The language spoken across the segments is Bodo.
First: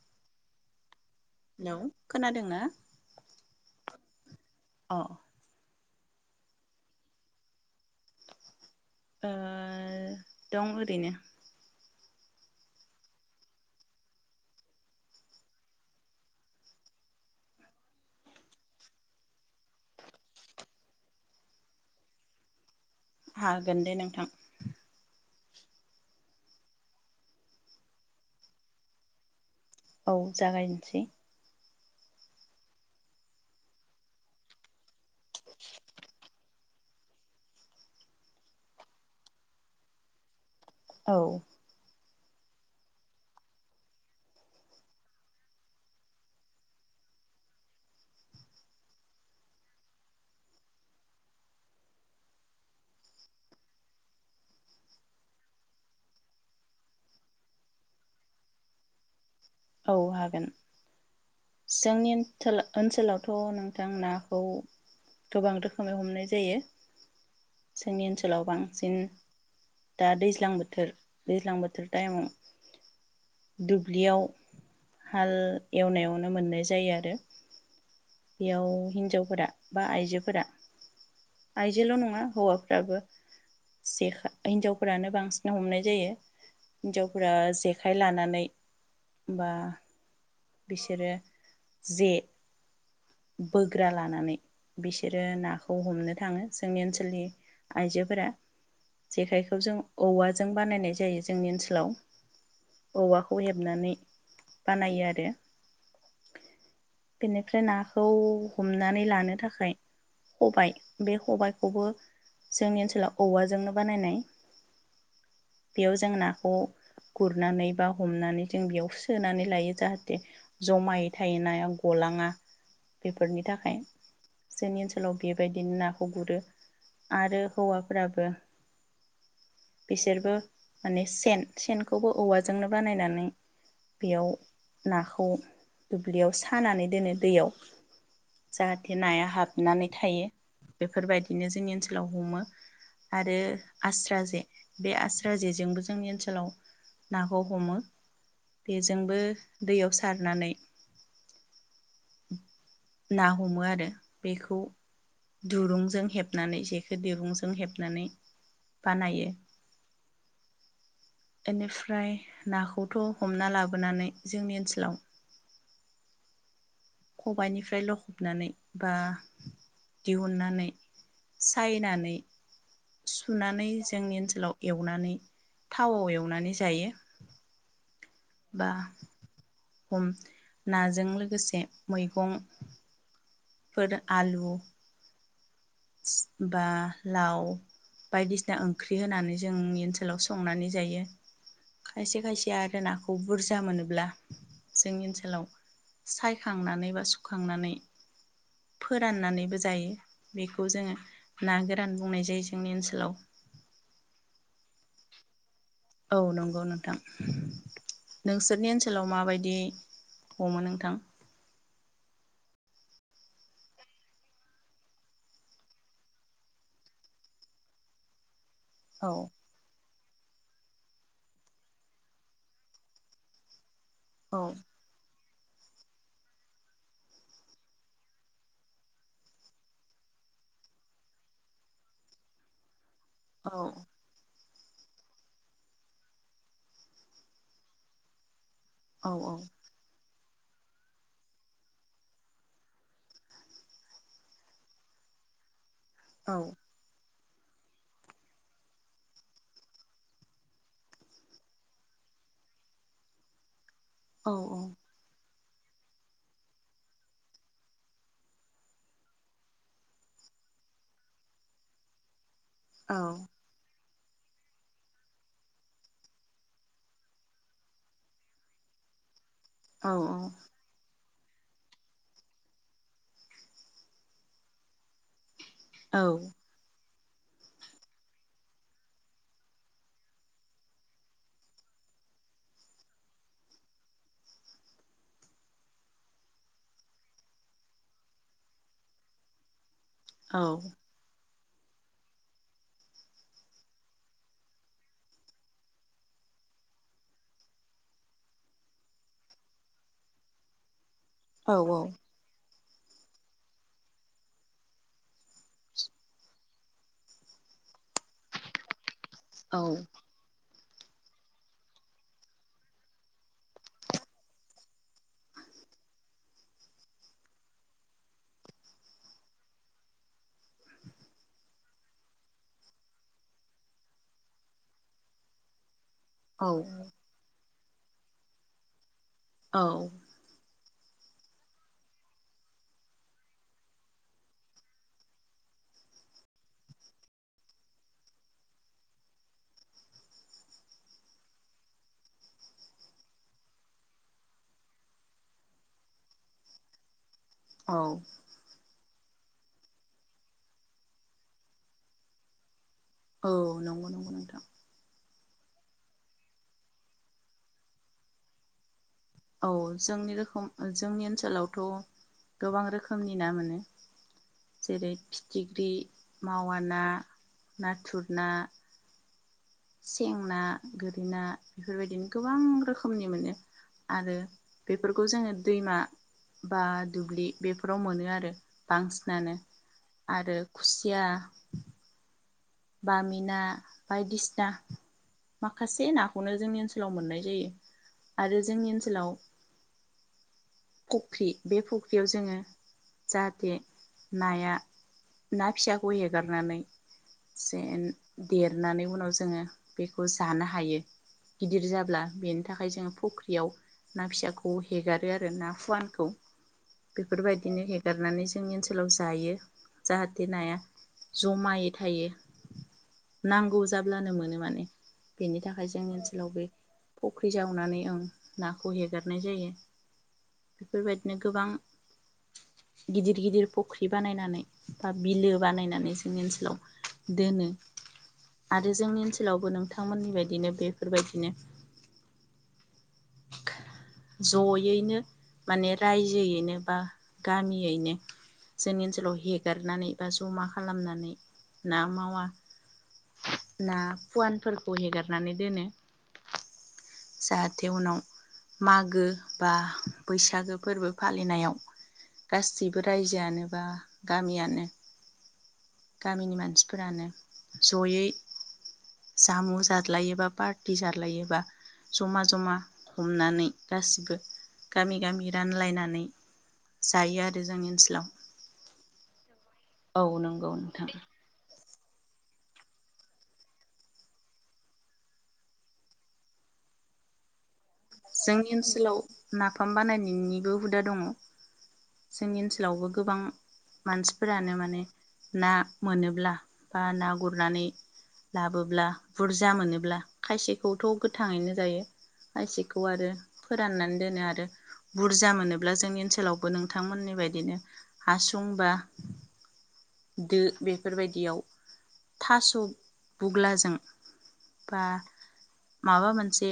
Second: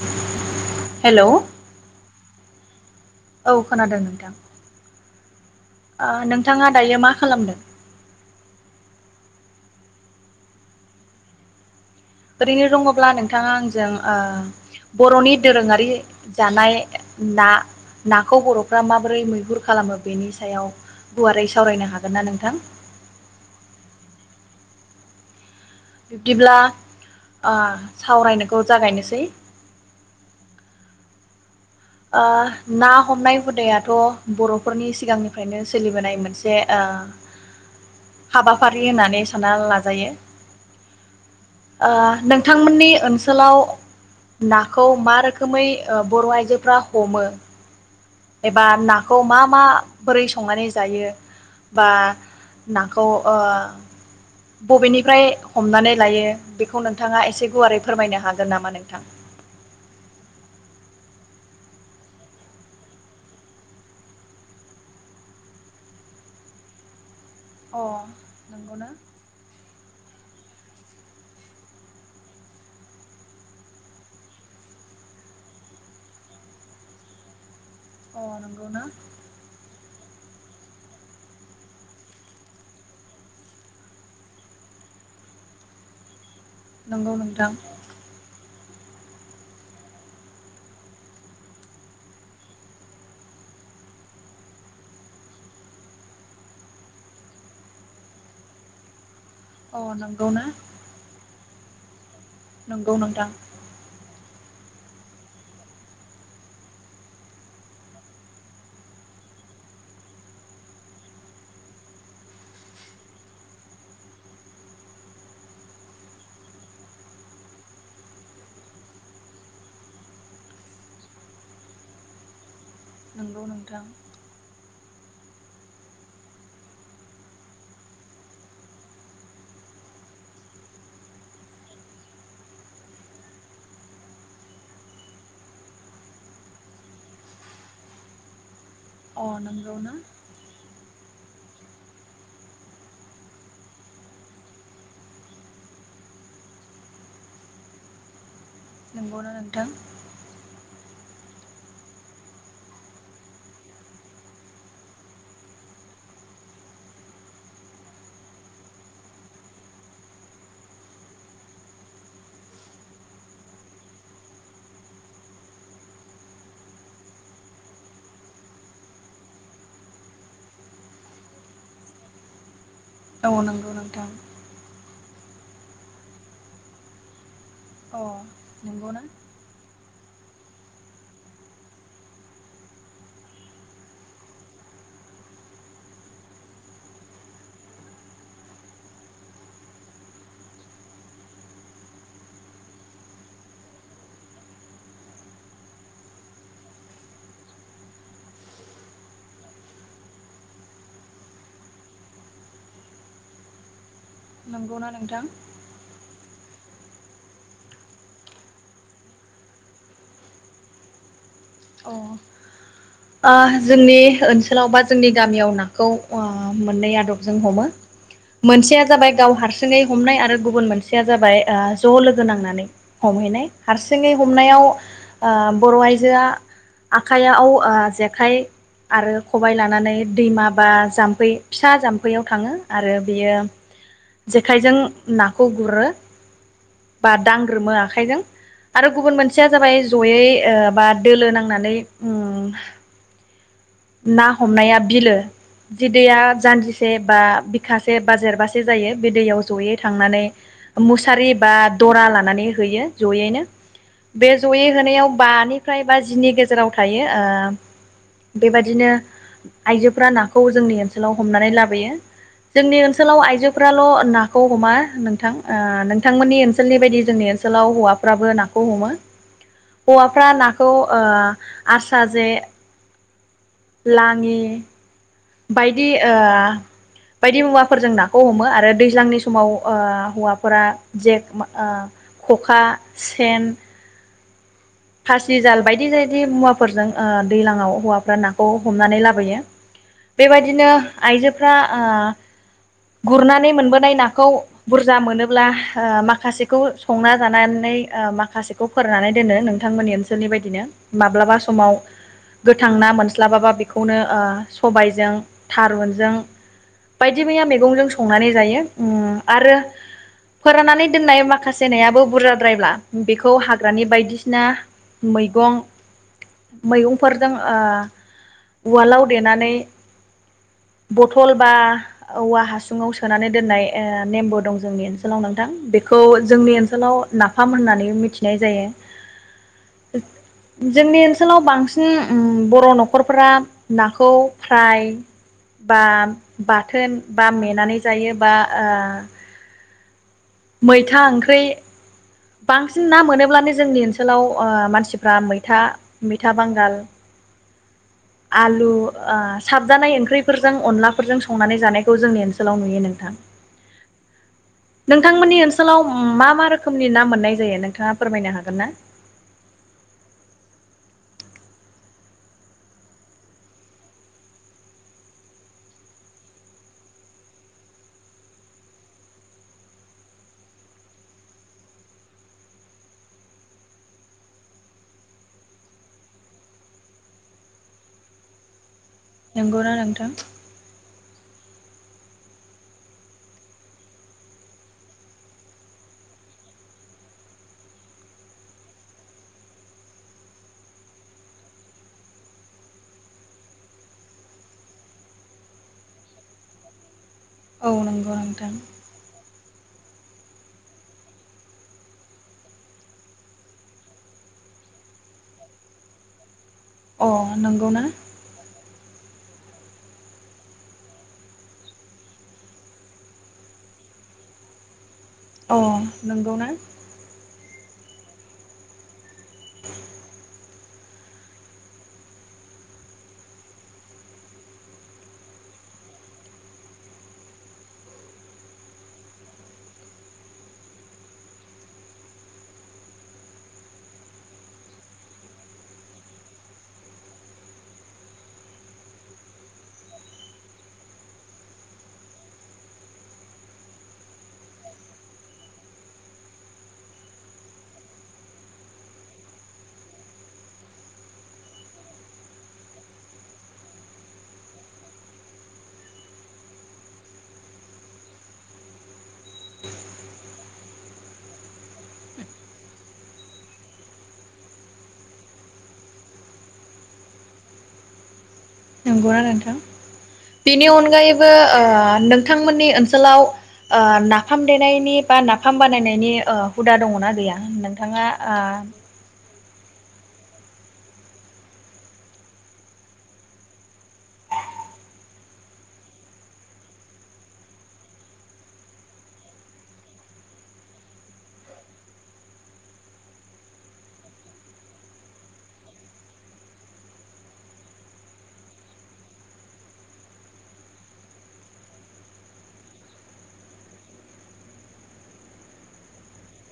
[unintelligible] हेलौ हेलौ खोनादोंना औ खोनादों नोंथां। अ ओ ओ नोंथाङा दायो मा खालामदों? ओ दं ओरैनो ओरैनो दङब्ला नोंथाङा आंजों ओ बर'नि दोरोङारि जानाय ना नाखौ बर'फ्रा माबोरै मैहुर खालामो बेनि सायाव गुवारै सावरायनो हागोन ना नोंथां। हागोन दे नोंथां बिब्दिब्ला ओ सावरायनोखौ जागायनोसै औ जागायनोसै ओ ना हमनाय हुदायाथ' बर'फोरनि सिगांनिफ्रायनो सोलिबोनाय मोनसे ओ हाबाफारि होननानै सानना लाजायो। औ ओ नोंथांमोननि ओनसोलाव नाखौ मा रोखोमै ओ बर' आइजो फ्रा हमो एबा नाखौ मा मा बोरै संनानै जायो बा नाखौ ओ बबेनिफ्राय हमनानै लायो बेखौ नोंथाङा एसे गुवारै फोरमायनो हागोन नामा नोंथां? औ हागोन जोंनि ओनथो ओनसोलावथ' नोंथां नाखौ गोबां रोखोमै हमनाय जायो। अ जोंनि ओनसोलाव नंगौना बांसिन दा दैज्लां बोथोर दैज्लां बोथोर टाइमाव दुब्लियाव हाल एवनायावनो मोननाय जायो आरो। अ बेयाव नंगौना हिन्जावफोरा बा आइजोफोरा आयजोल' नङा हौवाफ्राबो जेखा हिनजावफोरानो बांसिन हमनाय जायो नंगौ हिन्जावफोरा नोंथां जेखाइ लानानै बा बिसोरो जे बोग्रा लानानै बिसोरो नाखौ हमनो थाङो जोंनि ओनसोलनि आइजोफोरा जेखायखौ जों अ नंगौना औवाजों बानायनाय जायो जोंनि ओनसोलाव नंगौ नोंथां औवाखौ हेबनानै बानायो आरो बेनिफ्राय ना खौ हमनानै लानो थाखाय खबाइ बे खबाइखौबो जोंनि ओनसोलाव औवाजोंनो बानायनाय बेयाव जों नाखौ गुरनानै बा हमनानै जों बेयाव सोनानै लायो जाहाथे जमायै थायो नाया गलाङा। बेफोरनि नंगौ थाखाय नोंथां जोंनि ओनसोलाव उनाव बेबायदिनो नाखौ गुरो आरो हौवाफ्राबो बिसोरबो माने सेन सेनखौबो औवाजोंनो बानायनानै बेयाव नाखौ दुब्लियाव सानानै दोनो दैयाव जाहाथे अ नाया हाबनानै नंगौना थायो बेफोरबायदिनो जोंनि ओनसोलाव हमो आरो आस्रा जे बे आस्रा जेजोंबो जोंनि ओनसोलाव नाखौ हमो बेजोंबो नंगौना नोंथां दैयाव सारनानै [unintelligible] ना हमो आरो बेखौ दुरुंजों हेबनानै जेखौ दिरुंजों हेबनानै बानायो बेनिफ्राय नाखौथ हमना लाबोनानै जोंनि ओनसोलाव खबाइनिफ्राय लखबनानै बा दिहुननानै सायनानै औ सुनानै नंगौ नोंथां जोंनि ओनसोलाव एव नानै थावाव एवनानै जायो अ बा नंगौ ना हम नाजों लोगोसे मैगं फोर आलु बा लाव बायदिसिना ओंख्रि होनानै जोंनि ओनसोलाव संनानै जायो खायसे खायसे आरो नाखौ बुरजा मोनोब्ला जोंनि ओनसोलाव सायखांनानै बा सुखांनानै फोराननानैबो जायो बेखौ जोङो ना गोरान बुंनाय जायो जोंनि ओनसोलाव नंगौना नोंथां? औ नंगौ नोंथां नोंसोरनि ओनसोलाव माबायदि हमो नोंथां? अ आ जोंनि ओनसोलाव बा जोंनि गामियाव ओ नाखौ मोननै आदबजों हमो मोनसेया औ जाबाय गाव हारसिङै हमनाय आरो गुबुन मोनसेया जाबाय ज लोगो नांनानै हमहैनाय हारसिङै औ हमनायाव आ बर आइजोआ आखाइयाव जेखाइ आरो खबाइ लानानै दैमा बा जामफै फिसा जाम्फैयाव थाङो आरो बियो औ जेखाइजों नाखौ गुरो बा दांग्रोमो आखाइजों आरो औ गुबुन मोनसेया जाबाय जयै ओ बा दोलो नांनानै ओम ना हमनाया बिलो जि दैैया औ जानदिसे बा बिखासे बा जेरबासे जायो बे दैयाव जयै थांनानै मुसारि बा दरा लानानै होयो जयैनो बे औ जयै होनायाव बानि फ्राय बाजिनि गेजेराव थायो बेबादिनो आयजोफोरा नाखौ जोंनि ओनसोलाव हमनानै लाबोयो जोंनि औ ओनसोलाव आइजोफोराल नाखौ हमा नोंथां आ नोंथांमोननि ओनसोलनि बायदि जोंनि ओनसोलाव हौवाफ्राबो नाखौ हमो औ हौवाफ्रा नाखौ ओ आस्रा जे लाङि बायदि बायदि मुवाफोरजों नाखौ हमो आरो दैज्लांनि समाव हौवाफोरा जेक ओ खखा सेन फासिजाल बायदि बायदि मुवाफोरजों दैज्लाङाव हौवाफ्रा नाखौ हमनानै लाबोयो बेबायदिनो आइजो फ्रा ओ गुरनानै मोनबोनाय नाखौ बुरजा मोनोब्ला माखासेखौ संना जानानै माखासेखौ फोरनानै दोनो नों बिथांमोननि ओनसोलनि बायदिनो माब्लाबा औ समाव गोथां ना मोनस्लाबाबा बेखौनो सबायजों थारुनजों बायदि मैया मैगंजों संनानै जायो आरो फोराननानै दोननाय माखासे नायाबो बुरजाद्रायब्ला बेखौ हाग्रानि बायदिसिना ना मैगं मैगंफोरजों उवालाव दल बा औवा हासुङाव सोनानै दोननाय नेमबो दं जोंनि ओनसोलाव नोंथां औ जोंनि ओनसोलाव ना फाम होननानै मिथिनाय जायो औ जोंनि ओनसोलाव बांसिन बर' न'खरफोरा नाखौ फ्राय बा बाथोन बा मेनानै जायो बा ओ मैथा ओंख्रि बांसिन ना मोनोब्लानो जोंनि ओनसोलाव मानसिफ्रा मैथा मैथा बांगाल औ आलु ओ साबजानाय ओंख्रिफोरजों अनलाफोरजों संनानै जानायखौ जोंनि ओनसोलाव नुयो नों औ नंगौ नंगौ नोंथां नोंथांमोननि ओनसोलाव मा मा रोखोमनि ना मोननाय जायो नोंथाङा फोरमायनो हागोन ना औ जोंनि रोखोम जोंनि ओनसोलावथ' गोबां रोखोमनि ना मोनो जेरै फिथिख्रि मावा ना नाथुर ना सें ना गोरै ना बेफोरबायदिनो गोबां रोखोमनि मोनो आरो बेफोरखौ जोङो दैमा बा दुब्लि बेफोराव मोनो आरो बांसिनानो नंगौना नोंथां आरो खुसिया बामि ना बायदिसिना माखासे नाखौनो जोंनि ओनसोलाव मोननाय जायो आरो जोंनि ओनसोलाव फुख्रि बे फख्रियाव जोङो जाहाथे नाया ना फिसाखौ हगारनानै औ जेन नंगौ नोंथां देरनानै उनाव जोङो बेखौ जानो हायो गिदिर जाब्ला बेनि थाखाय जोङो फुख्रियाव ना फिसाखौ हेगारो आरो ना फुवानखौ अ बेफोरबायदिनो नंगौना हेगारनानै जोंनि ओनसोल लाव जायो जाहाथे नाया जमायै थायो नांगौ जाब्लानो मोनो माने बेनि अ थाखाय जोंनि ओनसोलाव बे नंगौना फुख्रि जाव नानै ओं नाखौ हेगारनाय जायो बेफोरबायदिनो गोबां गिदिर गिदिर फख्रि बानायनानै बा बिलो बानायनानै जोंनि ओनसोलाव दोनो आरो जोंनि ओनसोलावबो नोंथांमोननि बायदिनो बेफोरबायदिनो जयैनो माने रायजोयैनो बा गामियैनो जोंनि ओनसोलाव हेगारनानै बा जमा खालामनानै ना मावा ना फुवानफोरखौ हेगारनानै दोनो जाहाथे उनाव मागो बा बैसागो फोरबो फालिनायाव गासिबो रायजोआनो बा गामियानो गामिनि मानसिफोरानो जयै जामु जालायोबा पार्टि जालायोबा जमा जमा हमनानै गासिबो गामि गामि रानलायनानै जायो आरो जोंनि ओनसोलाव नोंगौना नोंथां औ नंगौ बेनि नोंथां अनगायैबो ओह नोंथांमोननि ओनसोलाव ओह नाफाम देनायनि बा नाफाम बानायनायनि ओह हुदा दङना गैया नोंथां थाङा ओ जोंनि ओनसोलाव नाफाम बानायनायनिबो हुदा दङ जोंनि ओनसोलावबो गोबां मानसिफोरानो माने ना मोनोब्ला बा ना गुरनानै लाबोब्ला बुरजा मोनोब्ला खायसेखौथ' गोथाङैनो जायो खायसे बखौ आरो फोराननानै दोनो आरो बुरजा मोनोब्ला जोंनि ओनसोलावबो नोंथांमोननि बाददिनो हासुं बा दो बेफोरबायदियाव थास' बुग्लाजों बा माबा मोनसे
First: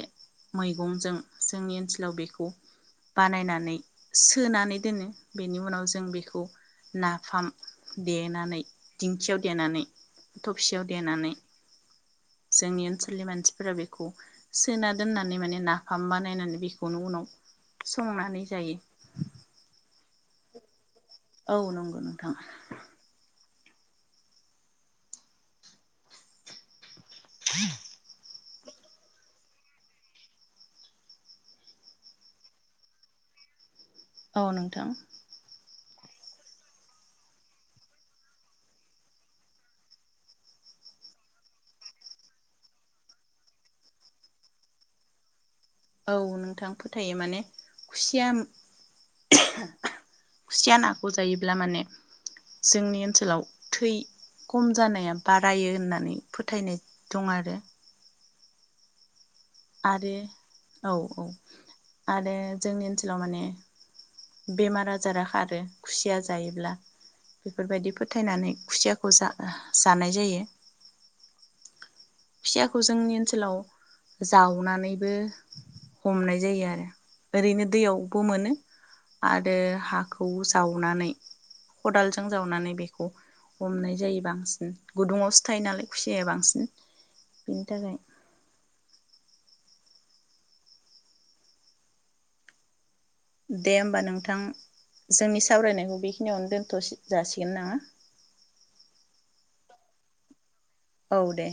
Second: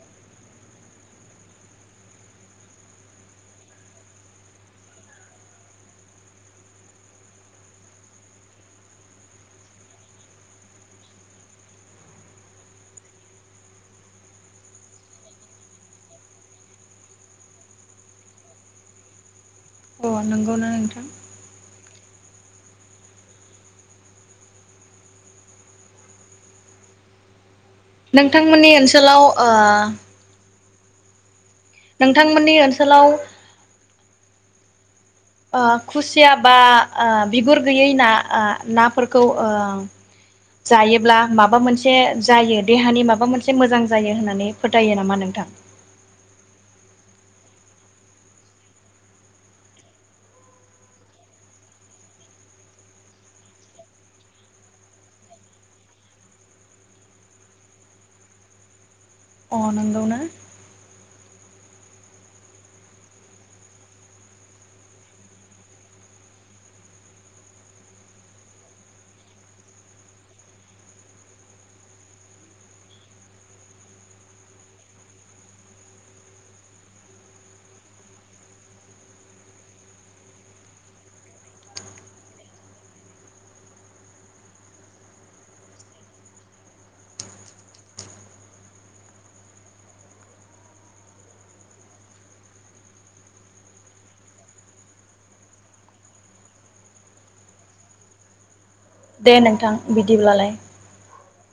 मैगंजों जोंनि ओनसोलाव बेखौ बानायनानै सोनानै दोनो बेनि उनाव जों बेखौ नाफाम देनानै दिंखियाव देनानै थबसियाव देनानै जोंनि ओनसोलनि मानसिफोरा बेखौ सोना दोननानै माने नाफाम बानायनानै बेखौनो उनाव संनानै जायो अ नोंगौना नोंथां औ नंगौ नोंथां [inaudible] नोंथांमोननि ओनसोलाव ओह नोंथांमोननि ओनसोलाव औ नोंथां ओ खुसिया बा ओ बिगुर गैयै ना ओ नाफोरखौ ओह जायोब्ला माबा मोनसे जायो देहानि माबा मोनसे मोजां जायो होननानै फोथायो नामा नोंथां? औ नोंथां फोथायो माने खुसिया खुसिया नाखौ जायोब्ला माने जोंनि ओनसोलाव थै खम जानाया बारायो होननानै फोथायनाय दं आरो। अ आरो नंगौना? औ औ आरो जोंनि ओनसोलाव माने बेमार आजारा खारो खुसिया जायोब्ला बेफोरबायदि फोथायनानै खुसियाखौ जा-जानाय जायो। खुसियाखौ जोंनि ओनसोलाव जावनानैबो हमनाय जायो आरो ओरैनो दैयावबो मोनो आरो हाखौ जावनानै खदालजों जावनानै बेखौ हमनाय जायो बांसिन गुदुङावसो थायो नालाय खुसियाया बांसिन बिनि थाखाय [inaudible] दे होमबा नोंथां जोंनि सावरायनायखौ बेखिनियावनो दोनथ' जासिगोन नङा? दे नोंथां बिदिब्लालाय। औ दे।